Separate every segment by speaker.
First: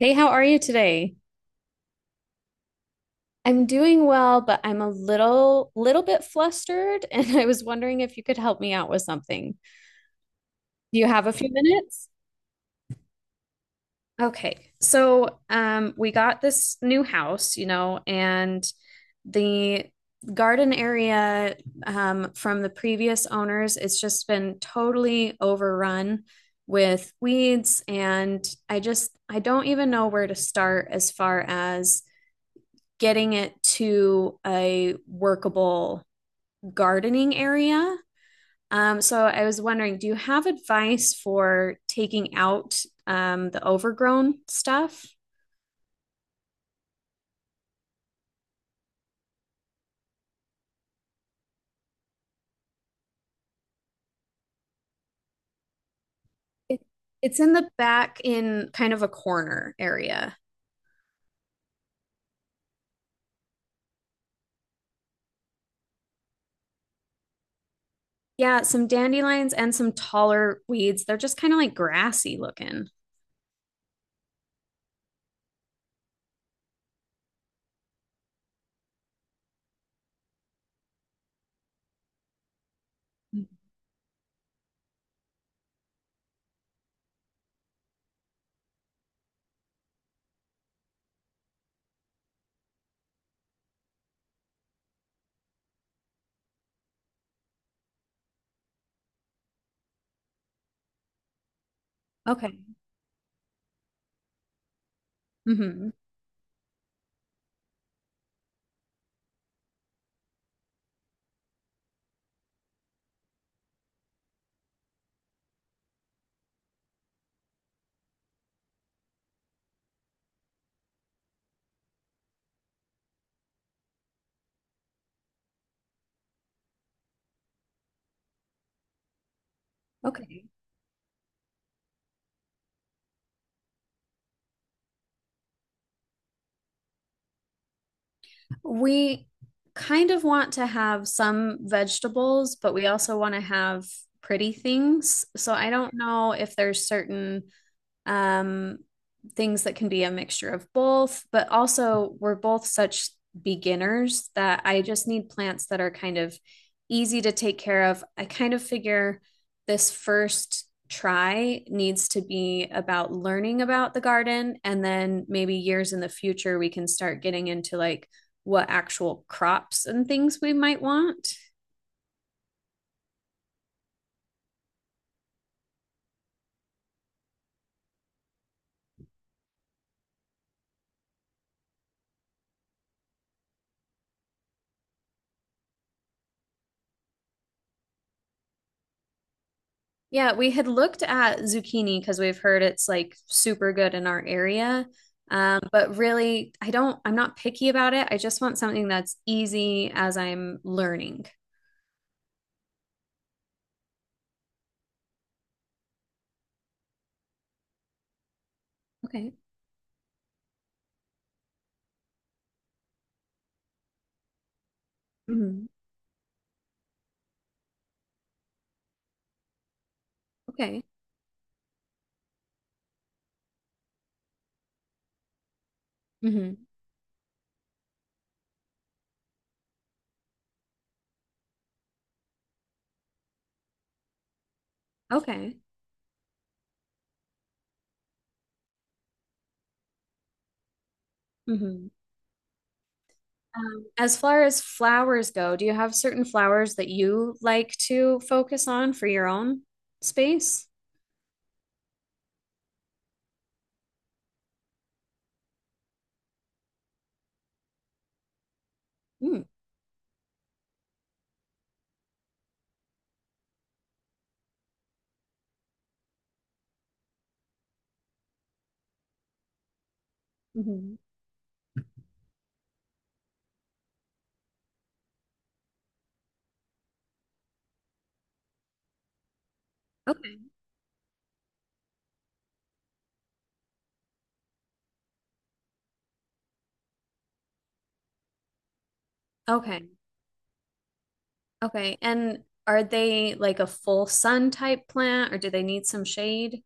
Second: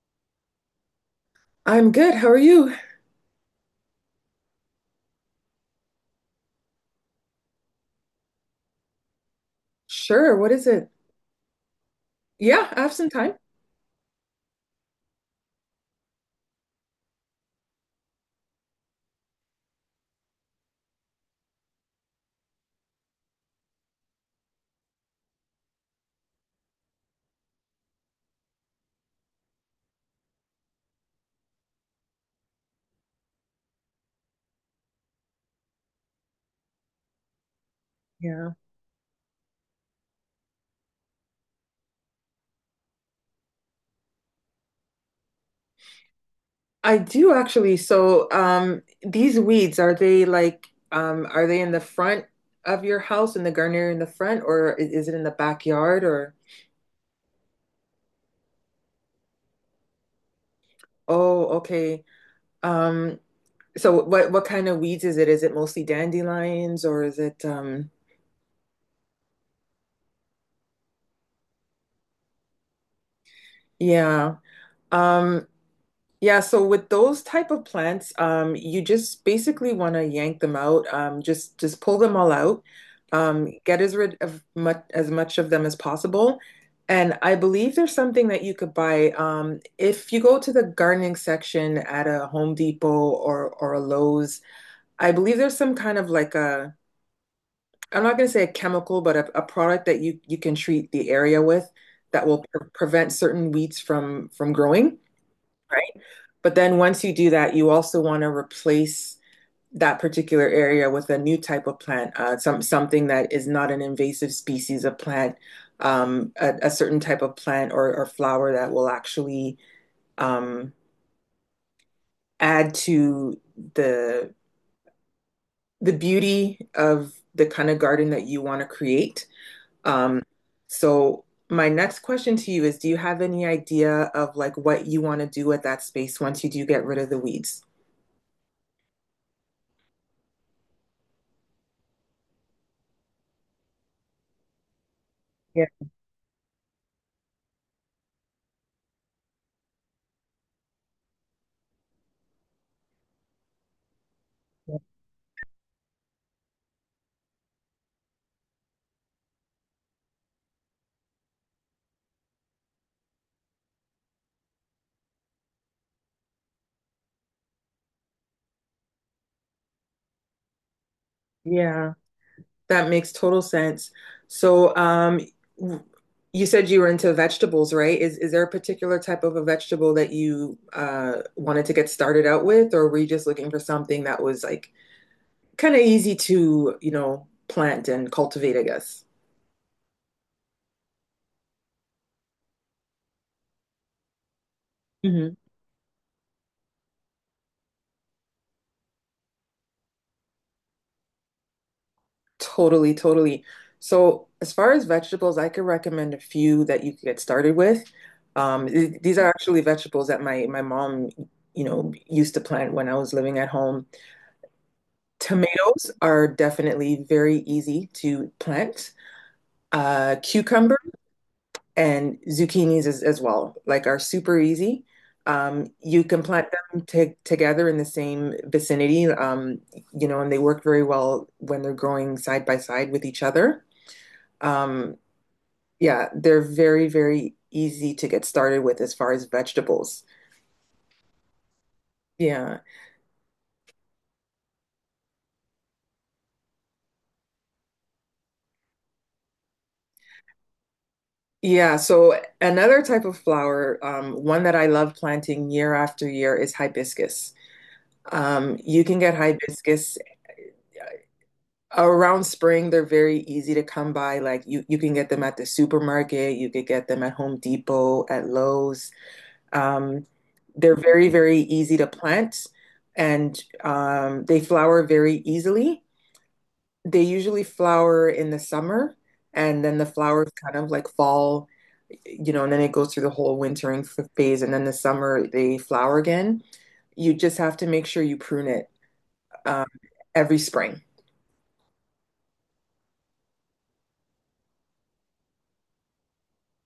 Speaker 1: Hey, how are you today?
Speaker 2: I'm good. How are you?
Speaker 1: I'm doing well, but I'm a little bit flustered, and I was wondering if you could help me out with something.
Speaker 2: Sure. What is it?
Speaker 1: Do you have a few minutes?
Speaker 2: Yeah, I have some time.
Speaker 1: Okay. We got this new house, you know, and the garden area from the previous owners, it's just been totally overrun with weeds, and I don't even know where to start as far as getting it to a workable gardening area.
Speaker 2: Yeah.
Speaker 1: So I was wondering, do you have advice for taking out the overgrown stuff?
Speaker 2: I do actually. So, these weeds, are they are they in the front of your house in the gardener in the front, or is it in the backyard or
Speaker 1: It, it's in the back in kind of a corner area.
Speaker 2: oh, okay. Um, so what kind of weeds is it? Is it mostly dandelions or is it
Speaker 1: Yeah, some dandelions and some taller weeds. They're just kind of like grassy looking.
Speaker 2: yeah. Um, Yeah, so with those type of plants, you just basically want to yank them out. Just pull them all out. Get as rid of much as much of them as possible. And I believe there's something that you could buy. If you go to the gardening section at a Home Depot or a Lowe's, I believe there's some kind of like a I'm not going to say a chemical, but a product that you can treat the area with that will
Speaker 1: Okay.
Speaker 2: prevent certain weeds from growing.
Speaker 1: hmm
Speaker 2: But then once you do that, you also want to replace that particular area with a new type of plant, something that is not an invasive species of plant, a certain type of plant or flower that will actually um, add to the the beauty of the kind of garden that you want to create. Um,
Speaker 1: Okay.
Speaker 2: so my next question to you is, do you have any idea of like what you want to do with that space once you do get rid of the weeds?
Speaker 1: We kind of want to have some vegetables, but we also want to have pretty things. So I don't know if there's certain um, things that can be a mixture of both, but also we're both such beginners that I just need plants that are kind of easy to take care of. I kind of figure this first try needs to be about learning about the garden, and then maybe years in the future we can start getting into like what actual crops and things we might want.
Speaker 2: Yeah, that makes total sense. So, w- you said you were into vegetables, right? Is there a particular type of a vegetable that you wanted to get started out with, or were you just looking for something that was like kind of easy to, you know, plant and cultivate, I guess?
Speaker 1: Yeah, we had looked at zucchini because we've heard it's like super good in our area. But really, I'm not picky about it. I just want something that's easy as I'm learning.
Speaker 2: Totally, totally. So, as far as vegetables, I could recommend a few that you could get started with. These are
Speaker 1: Okay.
Speaker 2: actually vegetables that my mom, you know, used to plant when I was living at home.
Speaker 1: hmm
Speaker 2: Tomatoes are definitely very easy to plant. Cucumber
Speaker 1: Okay.
Speaker 2: and zucchinis as well, like are super easy. You can plant
Speaker 1: hmm
Speaker 2: them together in the same vicinity, you know, and they work very well when they're growing side by side with each other. Um,
Speaker 1: Okay.
Speaker 2: Yeah, they're very easy to get started with as far as vegetables.
Speaker 1: hmm
Speaker 2: Yeah.
Speaker 1: As far as flowers go, do you have certain flowers that you like to focus on for your own space?
Speaker 2: Yeah, so another type of flower, one that I love planting year after year is hibiscus. You can get hibiscus around spring. They're very easy to come by. Like you can get them at the supermarket, you could get them at Home Depot, at Lowe's. Um, they're
Speaker 1: Mm-hmm.
Speaker 2: very easy to plant and they flower very easily. They usually flower in the summer, and then the flowers
Speaker 1: Okay.
Speaker 2: kind of like fall, you know, and then it goes through the whole wintering phase, and then the summer they flower again. You just have to make sure you prune it um,
Speaker 1: Okay.
Speaker 2: every spring.
Speaker 1: Okay. And are they like a full sun type plant, or do they need some shade?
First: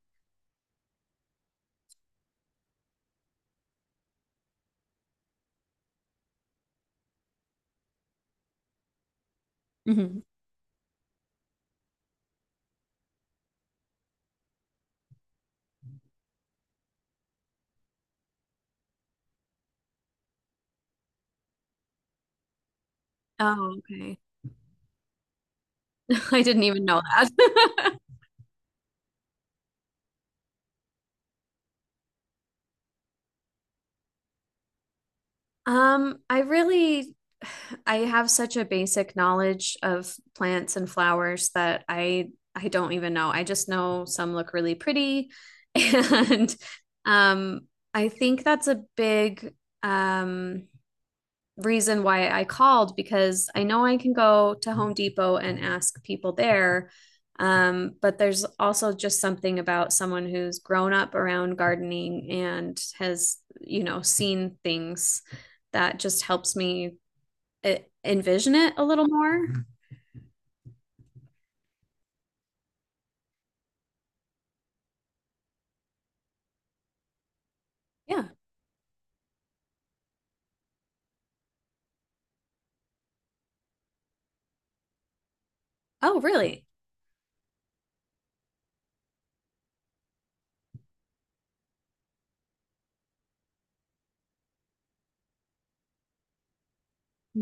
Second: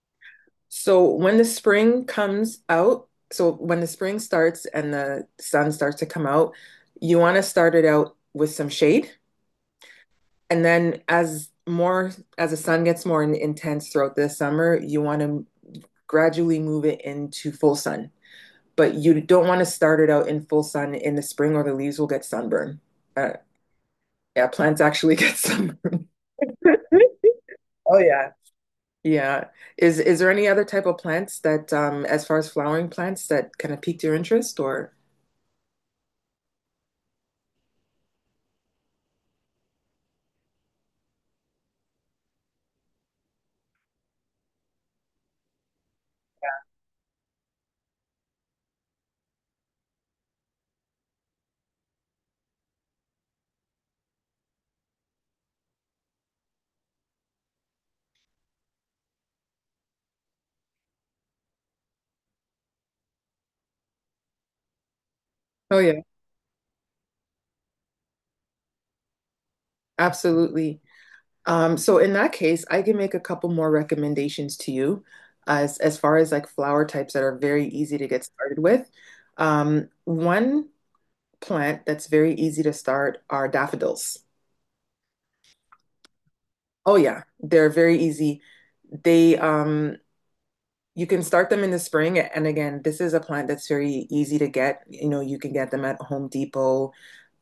Speaker 2: So when the spring comes out, so when the spring starts and the sun starts to come out, you want to start it out with some shade.
Speaker 1: Hmm.
Speaker 2: And then as the sun gets more intense throughout the summer, you want to gradually move it into full sun. But you don't want to start it out in full sun in the spring or the leaves will get sunburn. Uh,
Speaker 1: Oh, okay.
Speaker 2: yeah, plants actually get sunburn.
Speaker 1: I didn't even know that.
Speaker 2: Oh yeah. Yeah. Is there any other type of plants that, as far as flowering plants, that kind of piqued your interest or?
Speaker 1: I really I have such a basic knowledge of plants and flowers that I don't even know. I just know some look really pretty and um I think that's a big um reason why I called, because I know I can go to Home Depot and ask people there. But there's also just something about someone who's grown up around gardening and has, you know, seen things
Speaker 2: Oh
Speaker 1: that
Speaker 2: yeah,
Speaker 1: just helps me eh, envision it a little more.
Speaker 2: absolutely. So in that case, I can make a couple more recommendations to you as far as like flower types that are very easy to get
Speaker 1: Yeah.
Speaker 2: started with. One plant that's very easy to start are daffodils.
Speaker 1: Oh, really?
Speaker 2: Oh yeah, they're very easy. They you can start them in the spring and again, this is a plant that's very easy to get. You know, you can get them at Home Depot,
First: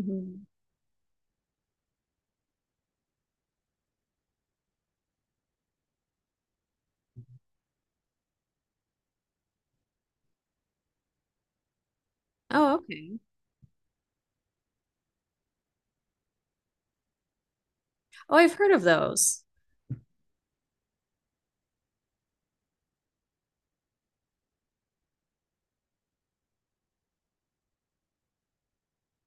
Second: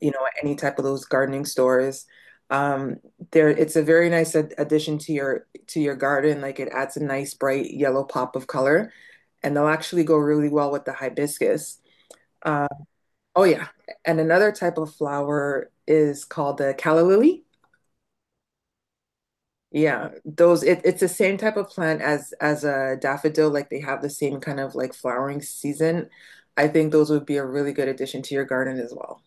Speaker 2: you know, any type of those gardening stores. Um there it's a very nice ad addition to your garden. Like it adds a nice bright yellow pop of color, and they'll actually go really well with the hibiscus. Uh,
Speaker 1: Oh, okay.
Speaker 2: oh yeah. And another type of flower is called the calla lily.
Speaker 1: Oh, I've heard of those.
Speaker 2: Yeah, those it's the same type of plant as a daffodil, like they have the same kind of like flowering season. I think those would be a really good addition to your garden as well.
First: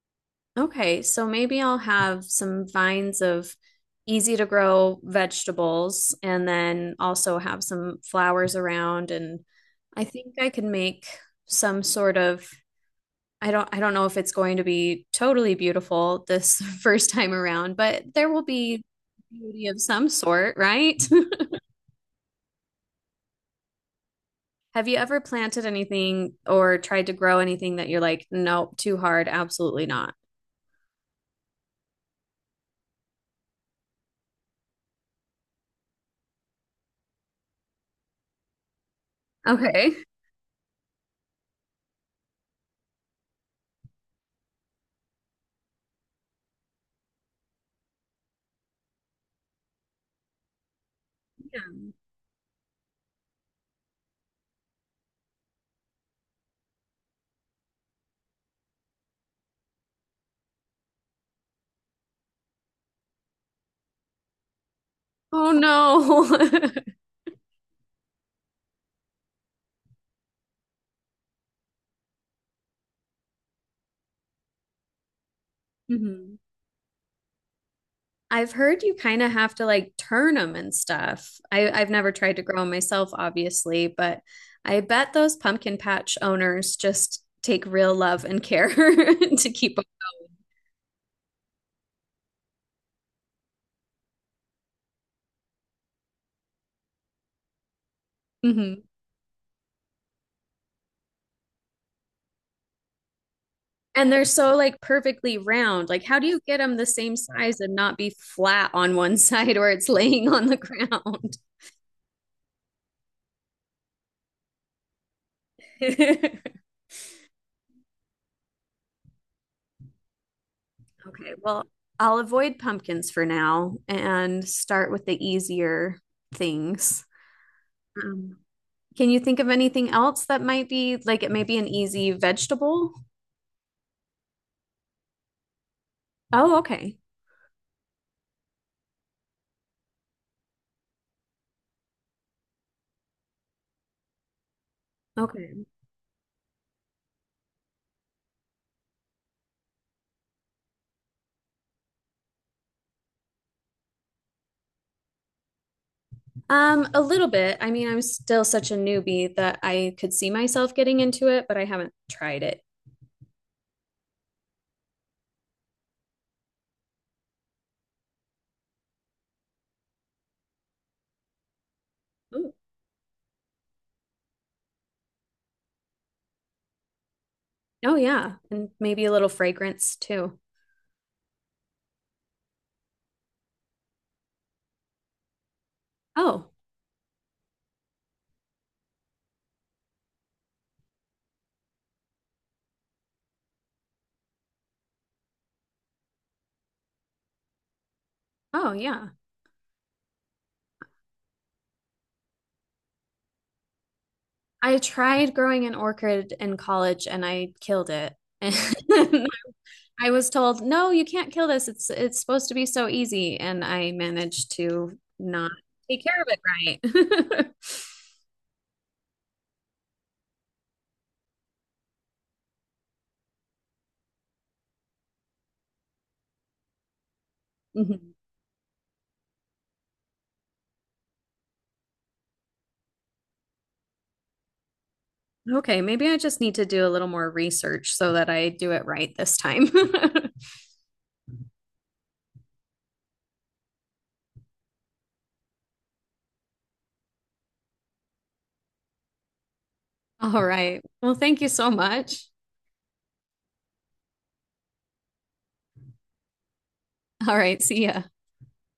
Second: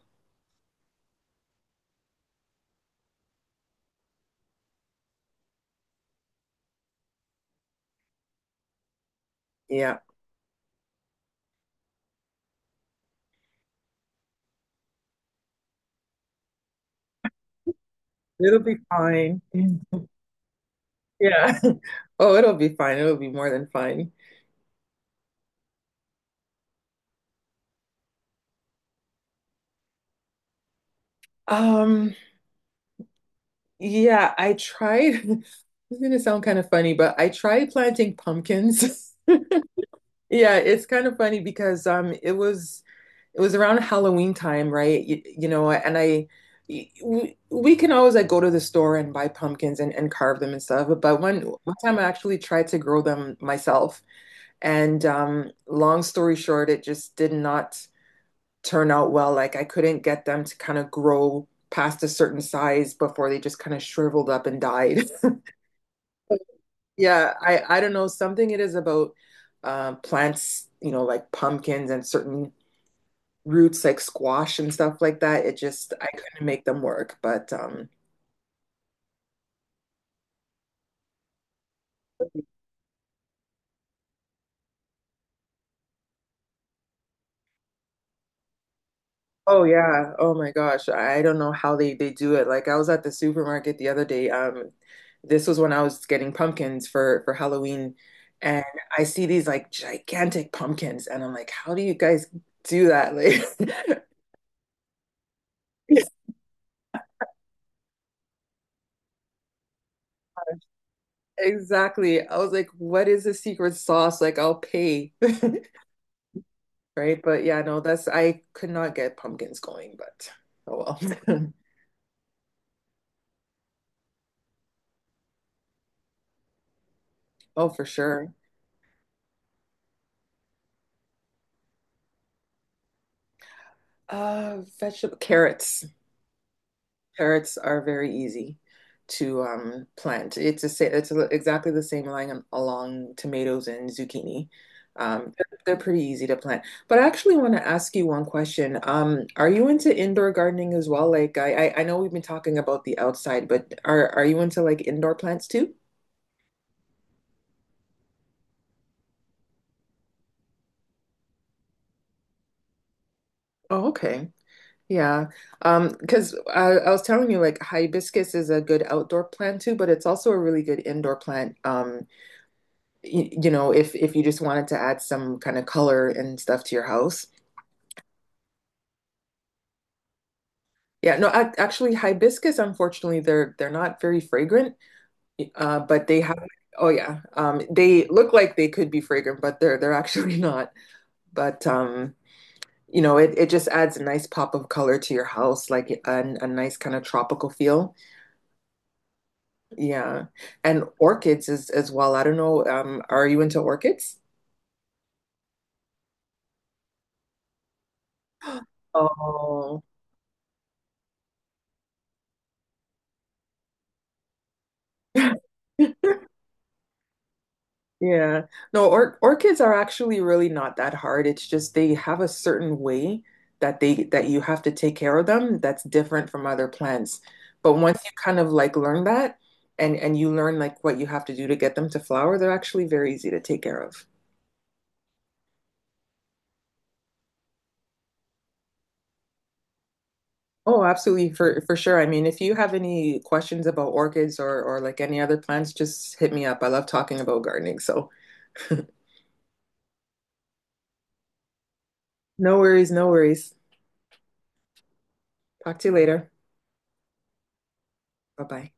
Speaker 1: Okay, so maybe I'll have some vines of easy to grow vegetables and then also have some flowers around, and
Speaker 2: Yeah.
Speaker 1: I think I can make some sort of I don't know if it's going to be totally beautiful this first time around, but there will
Speaker 2: It'll be
Speaker 1: be
Speaker 2: fine.
Speaker 1: beauty of some sort, right?
Speaker 2: Yeah. Oh, it'll be fine. It'll be more than fine.
Speaker 1: Have you ever planted anything or tried to grow anything that you're like, nope, too hard, absolutely not?
Speaker 2: Um, yeah, I tried. It's gonna sound kind of funny, but I tried planting pumpkins.
Speaker 1: Okay.
Speaker 2: Yeah, it's kind of funny because it was around Halloween time, right? You know, and we can always like go to the store and buy pumpkins and carve them and stuff, but
Speaker 1: Yeah.
Speaker 2: one time I actually tried to grow them myself and long story short, it just did not turn out well. Like I couldn't get them to kind of grow past a certain size before they just kind of shriveled up and died.
Speaker 1: Oh no.
Speaker 2: Yeah, I don't know, something it is about plants, you know, like pumpkins and certain roots like squash and stuff like that. It just I
Speaker 1: Mhm.
Speaker 2: couldn't make them work. But
Speaker 1: I've heard you kind of have to like turn them and stuff. I've never tried to grow them myself, obviously, but I bet those pumpkin patch owners just take real love and care to
Speaker 2: oh
Speaker 1: keep them.
Speaker 2: yeah. Oh my gosh. I don't know how they do it. Like I was at the supermarket the other day. This was when I was getting pumpkins for Halloween and
Speaker 1: Hmm.
Speaker 2: I see these like gigantic pumpkins and I'm like, how do you guys do that? Like
Speaker 1: And they're so like perfectly round. Like, how do you get them the same size and not be flat on one side where it's laying on the ground?
Speaker 2: Exactly. I was like, what is the secret sauce? Like, I'll pay. Right. But yeah, no, that's, I could not get pumpkins going, but oh
Speaker 1: Okay,
Speaker 2: well.
Speaker 1: well, I'll avoid pumpkins for now and start with the easier things.
Speaker 2: Oh, for sure.
Speaker 1: Um, can you think of anything else that might be like it may be an easy vegetable?
Speaker 2: Vegetable carrots.
Speaker 1: Oh, okay.
Speaker 2: Carrots are very easy to plant. It's it's exactly the same line along tomatoes and zucchini.
Speaker 1: Okay.
Speaker 2: They're pretty easy to plant. But I actually want to ask you one question. Are you into indoor gardening as well? Like I know we've been talking about the outside, but are you into like indoor plants too?
Speaker 1: A little bit. I mean, I'm still such a newbie that I could see myself getting into it, but I haven't tried it.
Speaker 2: Oh, okay. Yeah. Because I was telling you like hibiscus is a good outdoor plant too, but it's also a really good indoor plant.
Speaker 1: Ooh.
Speaker 2: You know, if you just wanted to add some kind of color and stuff to your house.
Speaker 1: Oh, yeah. And maybe a little fragrance too.
Speaker 2: Yeah, no, ac actually hibiscus, unfortunately, they're not very fragrant. But they have
Speaker 1: Oh,
Speaker 2: oh yeah. They look like they could be fragrant, but they're actually not. But you know, it just adds a nice pop of color to your house, like a nice kind of tropical feel.
Speaker 1: oh, yeah.
Speaker 2: Yeah. And orchids is as well. I don't know. Are you into orchids?
Speaker 1: I tried growing an orchid in college and I killed it.
Speaker 2: Oh.
Speaker 1: I was told, "No, you can't kill this. It's supposed to be so easy." And I managed to not take care of it right.
Speaker 2: Yeah. No, or orchids are actually really not that hard. It's just they have a certain way that they that you have to take care of them that's different from other plants. But once you
Speaker 1: Mhm.
Speaker 2: kind of like learn that and you learn like what you have to do to get them to flower, they're actually very easy to take care of.
Speaker 1: Okay, maybe I just need to do a little more research so that I do it right this time.
Speaker 2: Oh, absolutely, for sure. I mean, if you have any questions about orchids or like any other plants, just hit me up. I love talking about gardening. So,
Speaker 1: All right. Well, thank you so much.
Speaker 2: no worries, no worries. Talk to you later.
Speaker 1: All right, see ya.
Speaker 2: Bye-bye.